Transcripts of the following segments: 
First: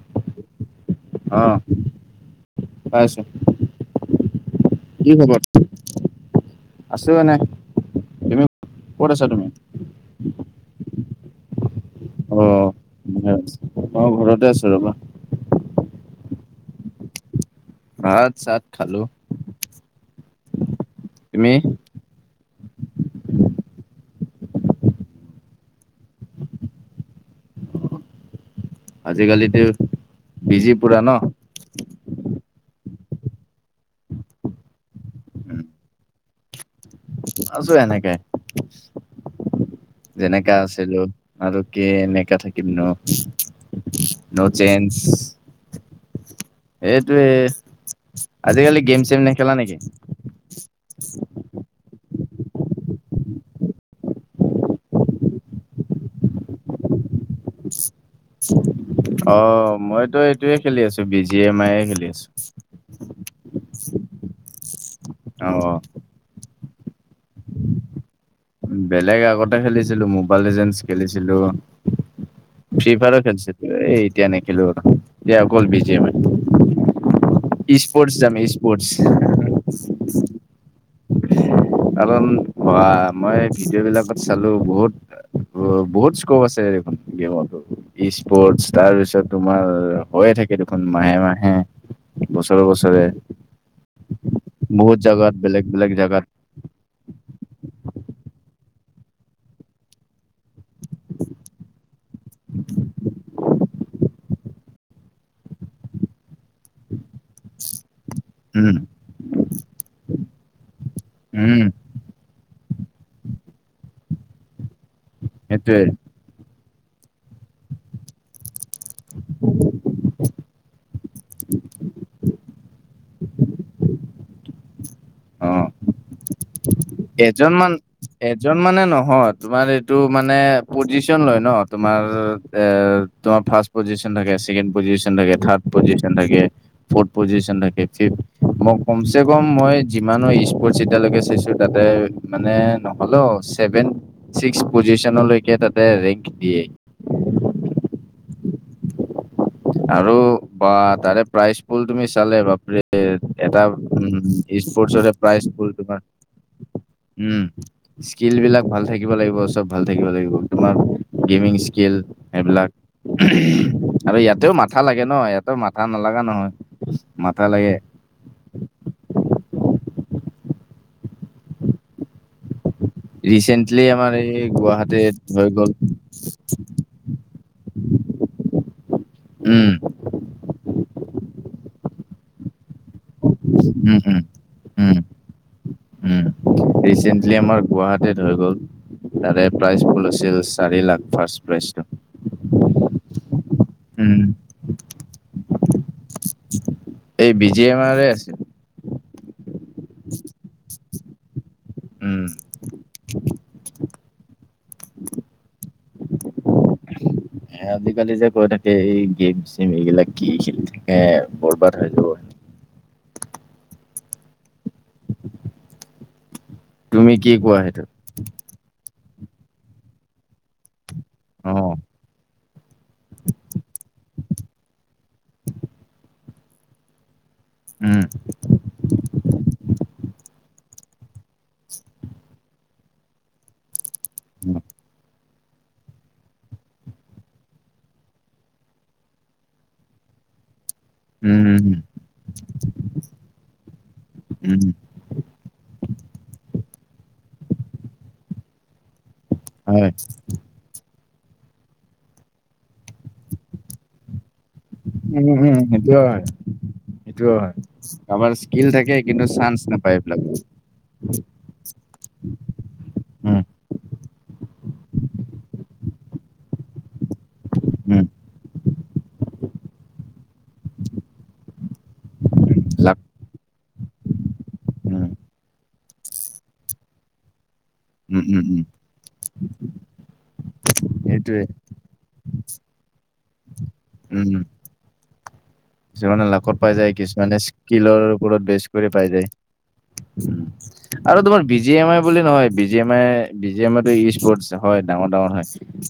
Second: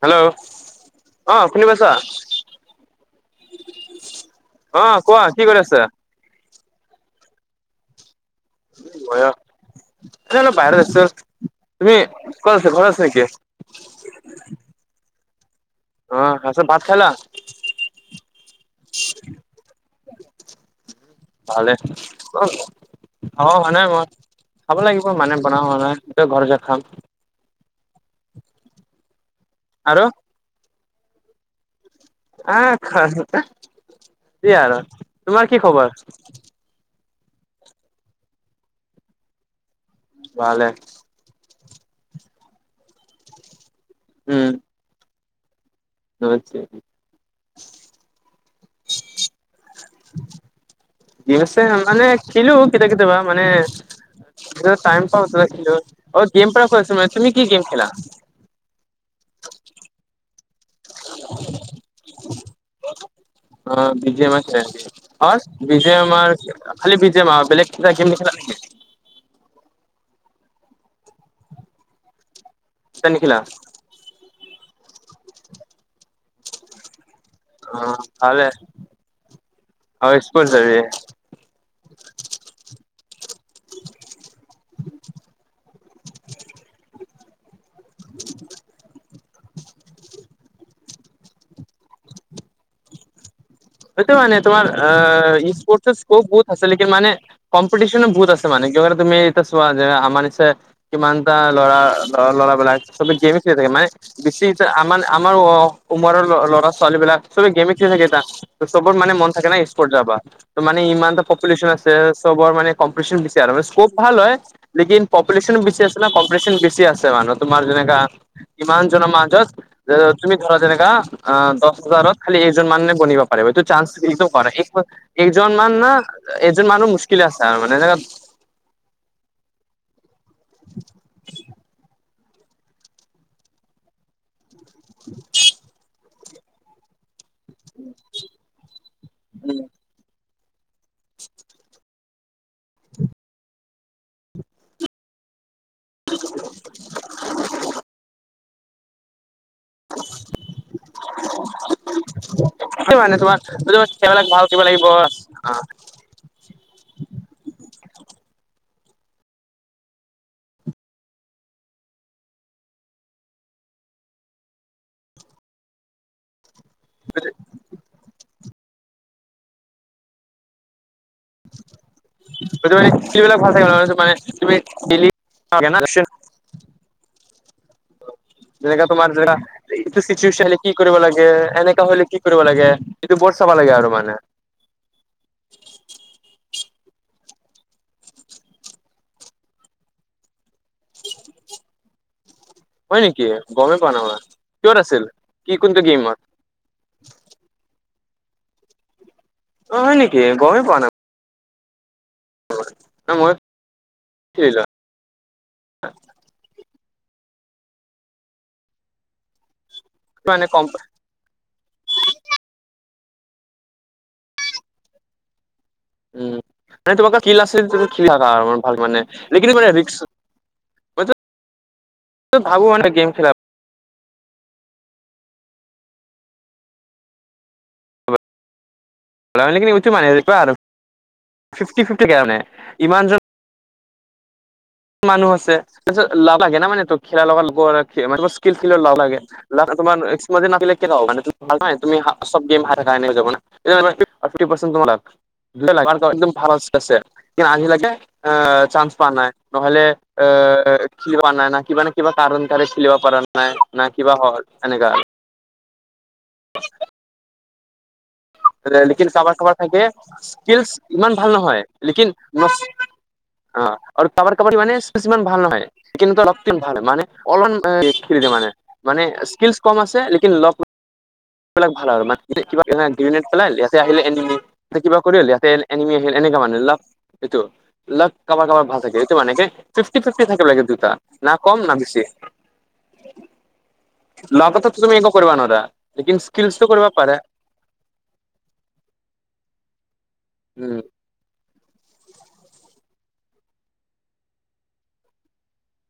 Hello অ', শুনি পাইছা? পাই আছো অ', কোৱা কি কৰি আছা? আছোঁ এনে তুমি? ক'ত ময়ো আছা তুমি? এনে বাহিৰ আছো তুমি কি আছ তুমি কি ঘৰত আছ নেকি। অ', ঘৰতে আছোঁ ৰবা। অহ তাপিছতচ ভাত খালা? ভাত চাত খালোঁ। তুমি? ভালেই। অ', অ', খাৱা হোৱা নাই মই খাব লাগিব বনাও হোৱা নাই ঘৰত যায় খাম। আজিকালিটো আৰু বি জি পুৰা ন। আহ কি আৰু তোমাৰ কি খবৰ? আছো এনেকে যেনেকা ভালে আছিলোঁ। আৰু কে নেকা থাকিম ন ন নো চেঞ্চ। আ্চ [unintelligible] এইটোয়ে আজিকালি গেম চেম নেখেলা নেকি? কি আছে মানে খেলো কেতিয়া কেতিয়াবা মানে কেতিয়াবা টাইম পাও গেম পৰা কৈছো তুমি কি গেম খেলা? অ', মইতো এইটোয়ে খেলি আছোঁ বি জি এম আইয়ে খেলি আছোঁ। অ', বি জি ম আছে অ', বিজেমাৰ খালি বিজে মাৰ আৰু বেলেগ কা গেম নেখেলাে নেকি বেলেগ আগতে খেলিছিলোঁ মোবাইল এজেন খেলিছিলোঁ। ফ্ৰী ফায়াৰো নিখিলা খেলিছে এ এতিয়া নেখেলো আৰু এয়া গল বি জে এম। ই অ', স্পৰ্টছ যাম ই ভালে স্পৰ্টছ [unintelligible] ইছ কৰি যি। কাৰণ অ', মই ভিডিঅ' বিলাকত চালোঁ বহুত বহুত স্কোপ আছে দেখ গেমতো ই স্পৰ্টচ। তাৰপিছত তোমাৰ হৈয়ে থাকে দেখোন মাহে, মাহে বছৰে, বছৰে। সেটো মানে তোমাৰ বহুত জাগাত বেলেগ বেলেগ স্পৰ্টৰ স্কোপ জাগাত বহুত আছিলকে মানে কম্পিটিশনো বহুত আছে মানে কলে তুমি এতিয়া চোৱা যে আমাৰ নি কিমান এটা লৰা লৰা লৰাবিলাক চবে গেম খেলি থাকে মানে বেছি এতিয়া আমাৰ আমাৰ অ ওমৰৰ ল ল'ৰা - ছোৱালীবিলাক চবে গেমে খেল থাকে এটা, ত উম চবৰ মানে মন থাকে ন স্পৰ্ট যাবা, ত মানে ইমানটা উম পপুলেশ্যন আছে তে চবৰ মানে কম্পিটিশন বেছি আৰু মানে স্কপ ভাল হয়। লেকিন পপুলেশ্যনো বেছি সেইটোৱে আছে ন বেছি পপুলেশ্যনো আছে মানে তোমাৰ যেনেকা কিমানজনৰ মাজত য তুমি ধৰা যেনেকা আ দছ হাজাৰত খালি একজন মানুহ গনিব পাৰিব এইটো চান্স সিটো কৰে একদম অ এজনমান না এজন মানুহ মুস্কিলে আছে এজন আৰু মান মানে এনে এজন মানে নহয় তোমাৰ এইটো মানে পজিচন লয় ন তোমাৰ এ তোমাৰ ফাৰ্ষ্ট পজিশন থাকে, ছেকেণ্ড পজিশন থাকে, থাৰ্ড পজিশন থাকে ফৰ্থ পজিশন থাকে, ফিফ মই কমচে কম মই যিমানো স্পৰ্টচ এতিয়ালকে চাইছো তাতে মানে নহ'লও ছেভেন, ছিক্স পজিচনলৈকে তা তে ৰেগ দিয়ে। [inaudible] আৰু বা তাৰে প্ৰাইজ পুল তুমি চালে বাপৰে! মানে তোমাৰ এটা উম সেইবিলাক ভাল কৰিব লাগিব অ স্পৰ্টচৰে প্ৰাইছবোৰ তোমাৰ উম। স্কিলবিলাক ভাল থাকিব লাগিব, চব ভাল থাকিব লাগিব, তোমাৰ গেমিং স্কিল এইবিলাক ওহুম। আৰু ইয়াতেও মাথা লাগে ন, ইয়াতে মাথা নালাগা নহয়, মাথা লাগে। বিলাক ভাল থাকিব ৰিচেন্টলি মানে আমাৰ এই তুমি ডেইলি গুৱাহাটীত হৈ গ'ল। [inaudible] যেনেকা তোমাৰ যেনেকা উম, ইণ্টাৰেষ্ট ইনষ্টিওচন কি কৰিব লাগে? এনেকা হলে কি কৰিব লাগে এইটো বৰ চাব লাগে আৰু হুম মানে হুম। [inaudible] উম, ৰিচেন্টলি আমাৰ গুৱাহাটীত হৈ গ'ল তাৰে প্ৰাইজ পুল আছিল চি চাৰি লাখ ফাৰ্ষ্ট প্রাইজটো হয় নেকি গমেই পোৱা নাই উম। মই কিহত আছিল? কি কোনটো গেমত? এই বি জি এম আৰ এছ। অ হয় নেকি? গমেই পোৱা নাই। উম। তা মই কে যা এ আজিকালি যে কৈ থাকে এই গেম - চেম এইবিলাক কি মানে খেলি কম থাকে বৰবাদ হৈ যাব। উম, নে তুমি তোমালোকৰ কি কিল কোৱা আছিল তো সেইটোত? [unintelligible] অ। [inaudible] ভাবো মানে গেম খেলাত উম। [inaudible] ফিফটি ফিফটিকে মানে ইমানযোৰ [inaudible] মানুহ আছে তাৰপিছত লা লাগে না মানে তোক খেলা লগত লব আৰু [inaudible] মানুহৰ স্কিল ফিলৰ লাভ লাগে। লাখ তোমাৰ এক্স উম, [inaudible] উম, [inaudible] একদম ভাল আ [inaudible] আছে কিন্তু আজিলৈকে আহ চান্স পোৱা নাই। নহলে হয়। অ খিলি প নাই না কিবা নে কিবা কাৰণ কাৰে খিলিব পৰা নাই না কিবা হয় এনেকা। উম হুম সেইটোয় হয়। নি। কোৱা আমাৰ। লেকিন কাৰোবাৰ কাৰোবাৰ থাকে স্কিলচ ইমান ভাল নহয় লেকিন। উম, অ আৰু কাবা -কাবা মানে ছিমান ভাল নহয় কিন্ত ৰক্তম ভাল হয় মানে। অলমান উম, খি দ মানে। মানে স্কিলচ কম আছে। লেকিন লগবলাক ভাল আৰু মান কিবা এ লাক অ এইটেই আহিল এনিমি উম, কিবা কৰি লিহতে এনিমি আহিল এনেককা মানুহে লা এইটো। লাক উম, উম, কাবাৰ উম, কাৰাবাৰ ভাল থাকে এইটো মানে ফিফটি ফিফটি থাকে লাগে দুটা ন সেইটোৱে কম ন বেছি। উম। লগত তুমি এনেকো কৰিবা নোৱাৰা। লেকিন কিছুমানে লাখত স্কিলচটো পাই কৰিব যায় পাৰে কিছুমানে স্কিলৰ ওপৰত বেছ কৰি পাই যায়। উম। আৰু তোমাৰ বি জি এম আই বুলি নহয় B G M I B G M I টো ই স্পৰ্ট হয় ডাঙৰ ডাঙৰ হয়।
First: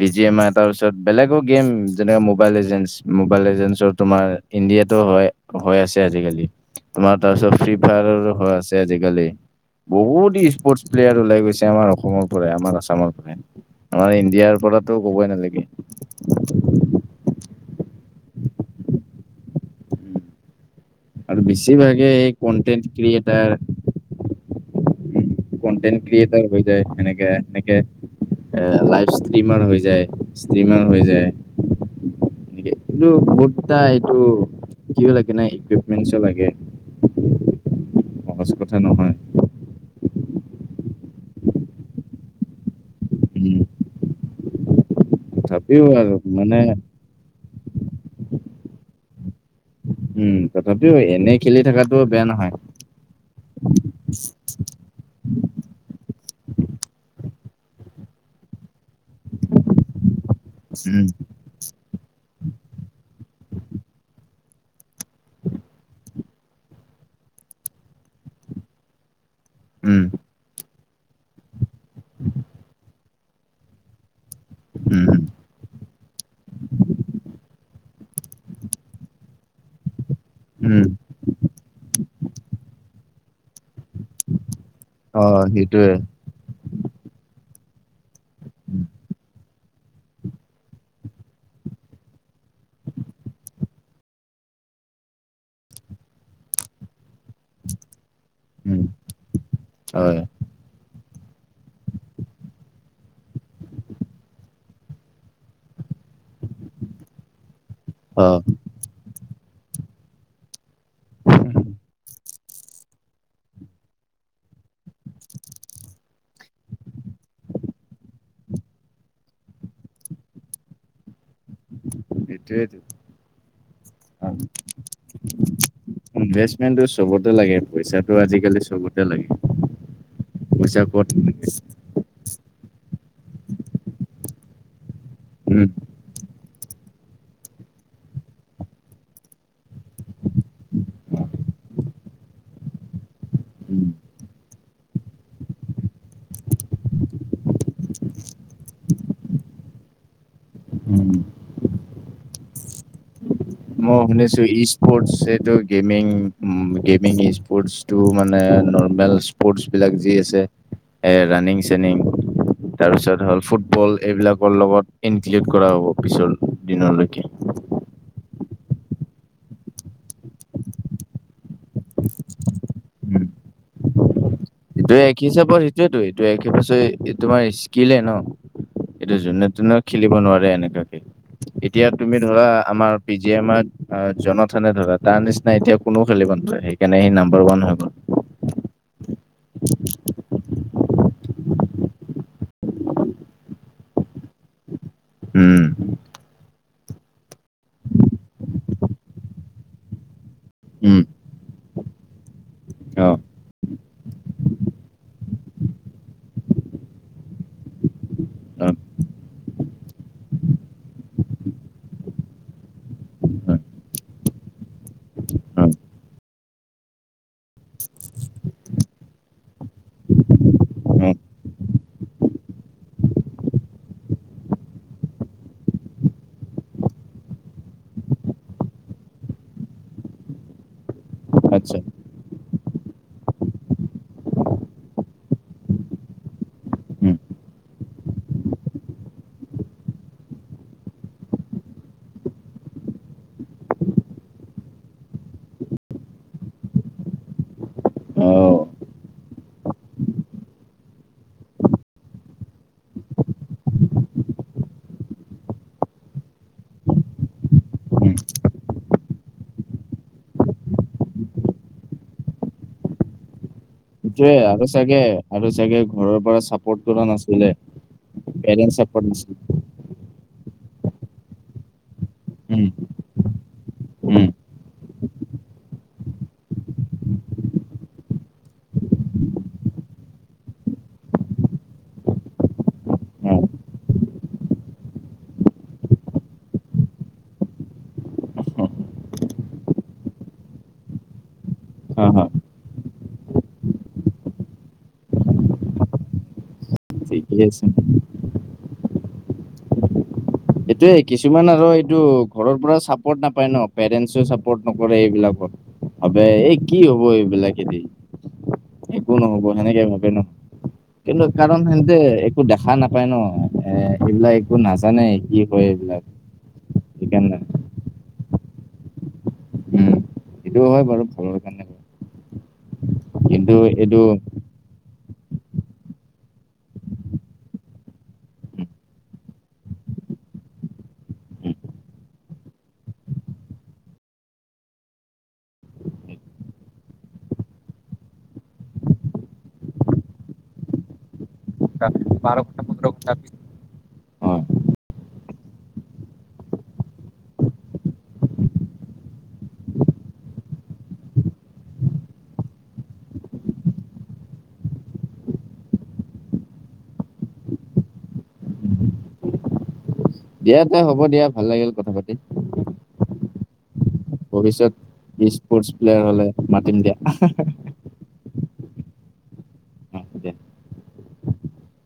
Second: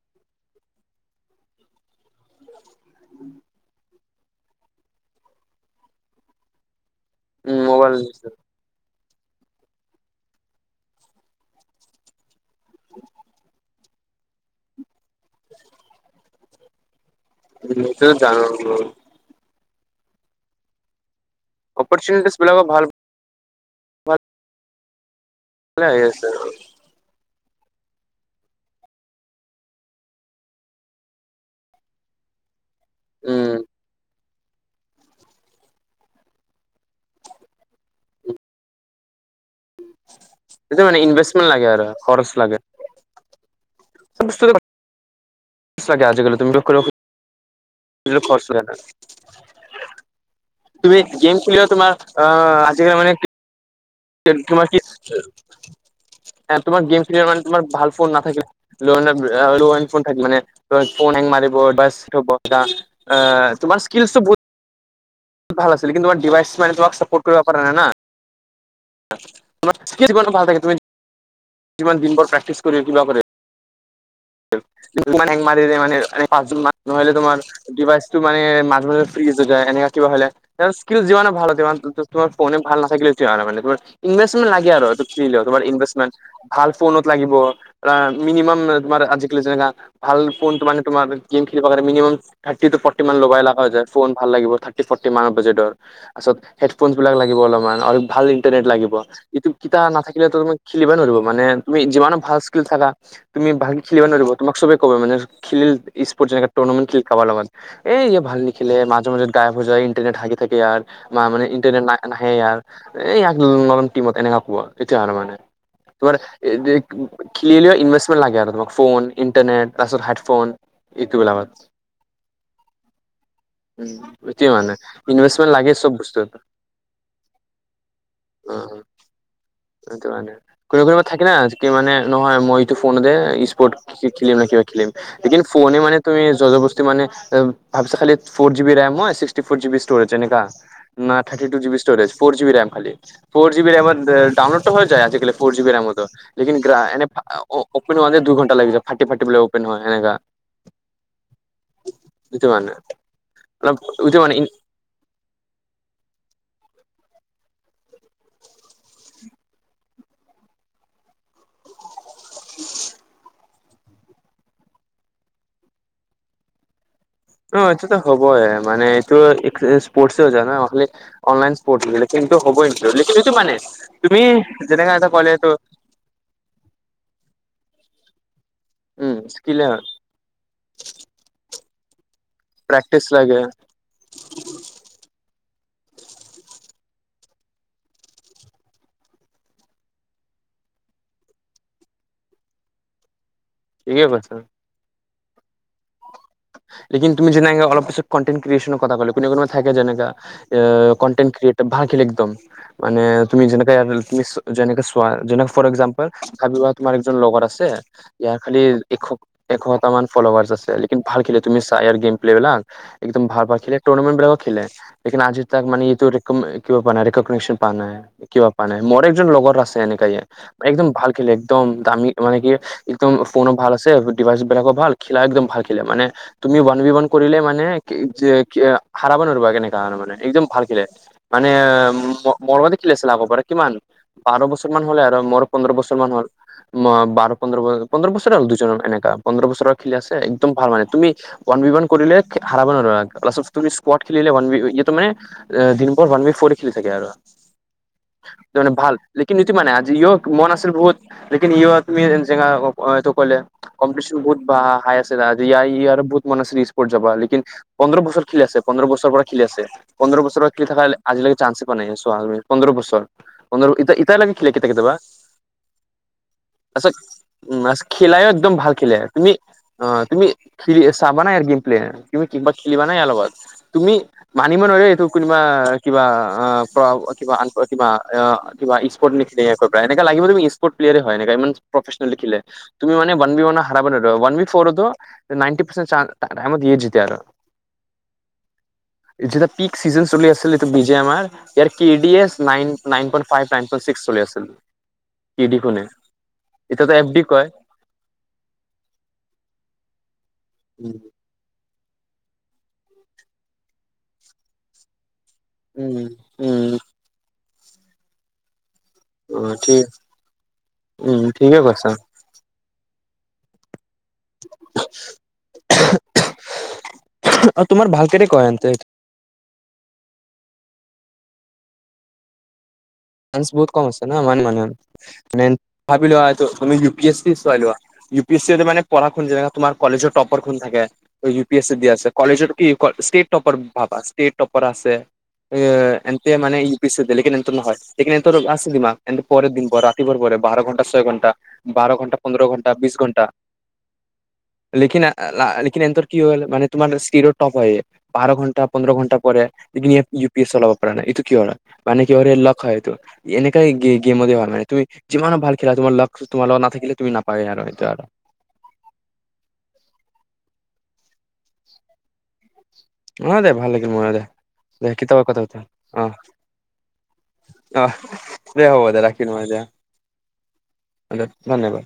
বি জি এম, আই তাৰপিছত বেলেগৰ গেম যেনেকে মোবাইল এজেঞ্চ, মোবাইল এজেঞ্চৰ তোমাৰ। ইণ্ডিয়াতো, হয় হৈ আছে আজিকালি তোমাৰ তাৰপিছত উম ফ্ৰী মোবাইল ফায়াৰো, হৈ আছে। আজিকালি বহুত স্পৰ্টচ প্লেয়াৰ ওলাই গৈছে আমাৰ অসমৰ পৰাই আমাৰ আসামৰ পৰাই। আমাৰ ইণ্ডিয়াৰ, পৰাতো কবই নালাগে। উম জানো ৰ আৰু বেছিভাগে এই অপৰচুনিটিজ বিলাকো ভাল কনটেণ্ট ক্ৰিয়েটাৰ,। ভালে কনটেণ্ট আহি আছে ক্ৰিয়েটৰ হৈ যায় এনেকে। লাই ষ্টিমাৰ হৈ যায় ষ্টমাৰ হৈ যায়। [inaudible] মোৰ উম বতা এইটো। কিও লাগে নাই ইকুইপমেন্টও লাগে সহজ কথা নহয়। সটো মানে ইনভেষ্টমেণ্ট, লাগে আৰু খৰচ লাগে। উম। বস। হিউ আৰু মানে। [unintelligible] লগতো উম, তথাপিও তুমি এনে গেম খেলি তোমাৰ। থকাটো বেয়া নহয়। তেতিয়া মানে। [inaudible] তোমাৰ গেম খেলিল মানে তোমাৰ ভাল ফোন নথাকিল ল ফোন থাকে মানে। দৰ উম, ফোন এ সেং মাৰিব বাব [unintelligible] তোমাৰ স্কিলটো বহুত ভাল আছিল কিন্তু আৰ ডিভাইচ। মানে তোমা চপৰ্ট কৰিব পাৰা নাই না। উম, [inaudible] কিমান দিন বৰ প্ৰে্টিছ কৰি কিবা কৰে। উম, মান মাৰৰে ম পাঁচজন মান নহলে তোমাৰ ডিই। মানে মাজ মাজে ফ্ৰী যায়। এনেকা কিবা হলে উম, স্কিল যিমানে ভাল হয়। তোমাৰোনে ভাল নাথাকিলে হয় ন মানোৰ ইনভেম অ' সেইটোৱে লাগোৰভে। ভাল ফোনত লাগিব মিনিমাম তোমাৰ আজিকালি যেনেকা। ভাল ফোনটো মানে তোমাৰ গেম খেলিব কাৰে মিনিমাম। থাৰ্ট ফটি মান লগাইা যায় ফোন ভাল লাগিব থাৰ্ ফটিানৰ বাজেটৰ। তাৰিছত হেডফোন বিলাক লাগিব অলপমান আৰু ভাল ইন্টাৰনেট উম, লাগিব ই কেইতা হয়। নাথাকিলে তুমি। খেলিব নোৱাৰিব মানে তুমি যিমানো ভাল স্কিল থাকা তুমি ভাল।। খেলিব নোৱাৰব তুমাক চবেই কবমানে খিল স্পৰ্ জেগা খেল খাব ভাল। এই যে ভাল অ', লিখিলে মাজে মাজে গাইফ হৈ যায়। ইটাৰনেট হাকি থাকে ই বা মে ইণ্টাৰনেট নাই নাহে আৰ। এই ইয়াক নলত নিব এতিয়া হ'ল মানে। তোমাৰ খিললে ইনভেষ্টমেণ্ট লাগে আৰু তোমাক। ফোন ইণ্টাৰনেট তাৰপাছত হেডফোন এইটোব লভ হয়। সেইটোৱেইটো। সেইটোৱে মানে ইনভেষ্টমেণ্ট লাগে চব বস্তুটো। সেইটো চবতে লাগে। পইচাটো আজিকালি অ চবতে লাগে। সেইটো মানে পইচা কোনোবা কোনোবাত ক'ত থাকিলা কি মানে। নহয় মইতো ফোনে দে স্পৰ্ট খেলিম ন কিবা খেলিম কিন্তু উম ফোনে মানে। তুমি যজ বস্তি মানে ভাবিছা খাল four GB RAM sixty four GB B storage এনেকা। ন থাৰ্টি জ বি ষ্টৰেজ ফ জি খাল ফ জিব বিৰ ডাউনলোড। হৈ যায় আজিকালি ফৰজি মপ দুঘণ্টা। লাগিছে ফাটি ফাটিবলে অপেন হয় সেনেকা। উম। সেইটো মানে। অলপ মই এইটো মানে শুনিছো ই। সৰ্ এই গেমিং উ গেম ই স্পৰ্টটো মানে নৰ্মেল। স্পৰ্টচ বিলাক যি আছে এ ৰাণিং চেনিং তাৰপিছত হ'ল ফুট। বল এইবিলাকৰ লগত ইনক্লুড কৰা হ'ব পিছৰ দিনলৈকে। অ এইটোতো হবই মানে এইটো স্পৰ্টও যায় ন আপুনি। অনলাইন পঢ়িলে কিন্তু হ'বই নছিলি কিটো মানে তুমি। যেনেকা এইটো এটা এক ক'লে এইটো হিচাপত সেইটোয়েতো এইটো এক হ পাত তোমাৰ স্কিলে ন। উম এইটো যোনে স্কিলে তোনেও হয় খেলিব নোৱাৰে এনেকুৱাকে। এতিয়া তুমি ধৰা আমাৰ প্ৰেক্টিচ পি জি লাগে এম। অ জনথনে ধৰা তাৰ নিচিনা এতিয়া কোননেও খেলিব নোৱাৰে সেইকাৰণে সি নাম্বাৰ ওৱান হৈ গ'ল। [unintelligible] ঠিকেই কৈছা। উম। লকিন তুমি যেনেে অলপ কিছু কনটেট ক্ৰিয়েচনৰ কথা কলে কোনে কোনোা থাকে যেনেকা। উম, কনণ্ট ক্ৰিয়েট ভাল খেলে একদম মান অ', তুমি যেনেকে তুমি। যেনেকে চোৱা যেনেকে ফৰ একজাম্পোল খাবি বা তোমাৰ এজন লগৰ আছে। ইয়াৰ খালি অ', এশ এশ্তাহ মান ফলাৰ আছে লিন ভাল খেলে তুমি চা ইয়াৰ গেম প্লে বিলাক। একদম ভাল ভা অ', খেলে ৰ্নামেট বিলাকো খেলে। লিন আজি ত মান অ', এইটো কি প নাইকশ্যন পোৱা নাই। কিবা প নাই মোৰ একজন লগৰ আছে এনেকাইে একদম ভাল অ', খেলে একদম দামী মানে কি। একদম ফোনো ভাল আছে ডিভাইচ বিলাকো ভাল খেলা একদম ভাল খেে মানে। তুমি বন বিবন কৰিলে মানে হাৰব নোৱাৰবা কেনেকাা মানে একদম ভাল খেলে। মানে আচ্ছা মৰম দেখিলেছিল লাব পাৰ কিমান। বাৰ বছৰ মান হ'লে আৰু মোৰ পোন্ধৰ বছৰ মান হ'ল। ম উম, বাৰ পোন্ধৰ ব পোন্ধৰ বছৰ আৰু দুজন এনেকা পোন্ধৰ বছৰ আৰু খেলি আছে। একদম ভাল মানে তুমি ওৱান বি কৰিলে হাৰাব নোৱাৰিবা খেলে ইটো মানে। এ, দিন পৰ ওৱান উইক ফ'ৰে খেলি থাকে আৰু। অ', তামানে ভাল লেকিন ইটো মানে আজি ইয় মন আছিল বহুত লেকিন ইয় তুমি [unintelligible] ক'লে কম্পিটিচন বহুত বাহা হাইষ্ট [unintelligible] ই ইয় বহুত মান আছিল স্পৰ্ট যাবা লেকিন পন্ধৰ উম। বছৰ খেলি আছে পন্ধৰ বছৰ পৰা খেলি আছে। পন্ধৰ বছৰত খেলি থকা লে আজিলৈকে চান্স পোৱা নাই চোৱা পন্ধৰ বছৰ [unintelligible] সেটোৱে আৰু কেতিয়া কেতিয়াবা চাগে আৰু চাগে ঘৰৰ পৰা চাপৰ্ট তাৰপিছত কৰা নাছিলে। উম খেলাইও একদম ভাল এজন খেলে তুমি [unintelligible] অ', তুমি খেলি চাবা নাই ইয়াৰ গেম প্লেয়াৰ তুমি কিবা উম, খেলিবা নাই ইয়াৰ লগত তুমি উম, মানিব নোৱাৰাৰে এইটো কোনোবা কিবা অ', প্ৰ কিবা আন কিবা অ', [unintelligible] কিবা স্পৰ্ট [unintelligible] এনেকুৱা লাগিবু তুমি স্পৰ্ট প্লেয়াৰে হয় এনেকুৱা ইমান প্ৰফেচনেল দেখিলে তুমি মানে অ', [unintelligible] ফ'ৰটো নাইনটি পাৰ্চেন [unintelligible] আৰু এইটো এটা পিক চিজন চলি আছিল এইটো বিজে আমাৰ ইয়াৰ কে হা, ডি হা S nine nine point five nine point six চলি আছিল। ইডিখোনে এতিয়াতো এফ ডি ঠিকেই কয়। আছে। এইটোয়ে কিছুমান আৰু এইটো ঘৰৰ পৰা চাপৰ্ট নাপায় ন পেৰেন্টচো চাপৰ্ট নকৰে এইবিলাক উম [unintelligible] আবে এই উম কি হ'ব এইবিলাকেদি একো অ নহ'ব সেনেকে ঠিক ভাবে ন উম কিন্তু ঠিকে কাৰণ কৈছা। সেহেনতে একো দেখা নাপায় ন এ, এইবিলাক একো নাজানাই কি হয় এইবিলাক। [unintelligible] নাই। ত' তোমাৰ ভাল কেনে কয় আন্তে সেইটো হয় বাৰু ভালৰ কাৰণে হয়। চান্স কিন্তু বহুত কম এইটো আছে ন মান মানে উম, মানে ভাবি লোৱা তু তুমি ইউ পি এছ চি চাই লোৱা ইউ পি এছ চি হ'লে মানে পঢ়াখন যেনেকে তোমাৰ কলেজৰ টপাৰ খন থাকে। ত' ইউ পি এছ চি দিয়া আছে কলেজত কি ক ষ্টেট টপাৰ ভাবা ষ্টেট টপাৰ আছে। এ, এন্তে মানে ইউ পিছে দেলে লেকেন এন্তটো নহয়। এইখনে তোৰ আছে দিমা এণ্ড পৰ [unintelligible] বাৰ ঘণ্টা ছয় ঘণ্টা বাৰ ঘণ পন্ধৰ ঘণ্টা বিছ ঘণ্টা হয়। লেকিন [unintelligible] লেকিন এনন্তৰ কি হৈল মানে তোমাৰ ষ্টিৰৰ টপ হয়ে বাৰ ঘণ্টা, পন্ধৰ ঘণ্টা পঢ়ে লেকিন ইয়ে ইউ পি এছ চলাব পৰা নাই এইটো কিহৰ হয় মানে কি [unintelligible] লগ হয়টো এনেকাই গে-গেমতে হোৱা নাই তুই যিমানে ভাল খেলা তোমাৰ লখ তোমাৰ লগত নাথাকিলে তুমি নাপায় আৰু সেটো আৰু দিয়া দিয়া হ'ব দিয়া, ভাল লাগিল কথা পাতি। অ', দে ভাল লাগে ভৱিষ্যত ইচ স্পৰ্টচ প্লেয়াৰ অ হ'লে মাতিম দিয়া [unintelligible] অ', দে হ'ব দে ৰাখিছোঁ মই দিয়া। এতিয়া। [unintelligible] ধন্যবাদ।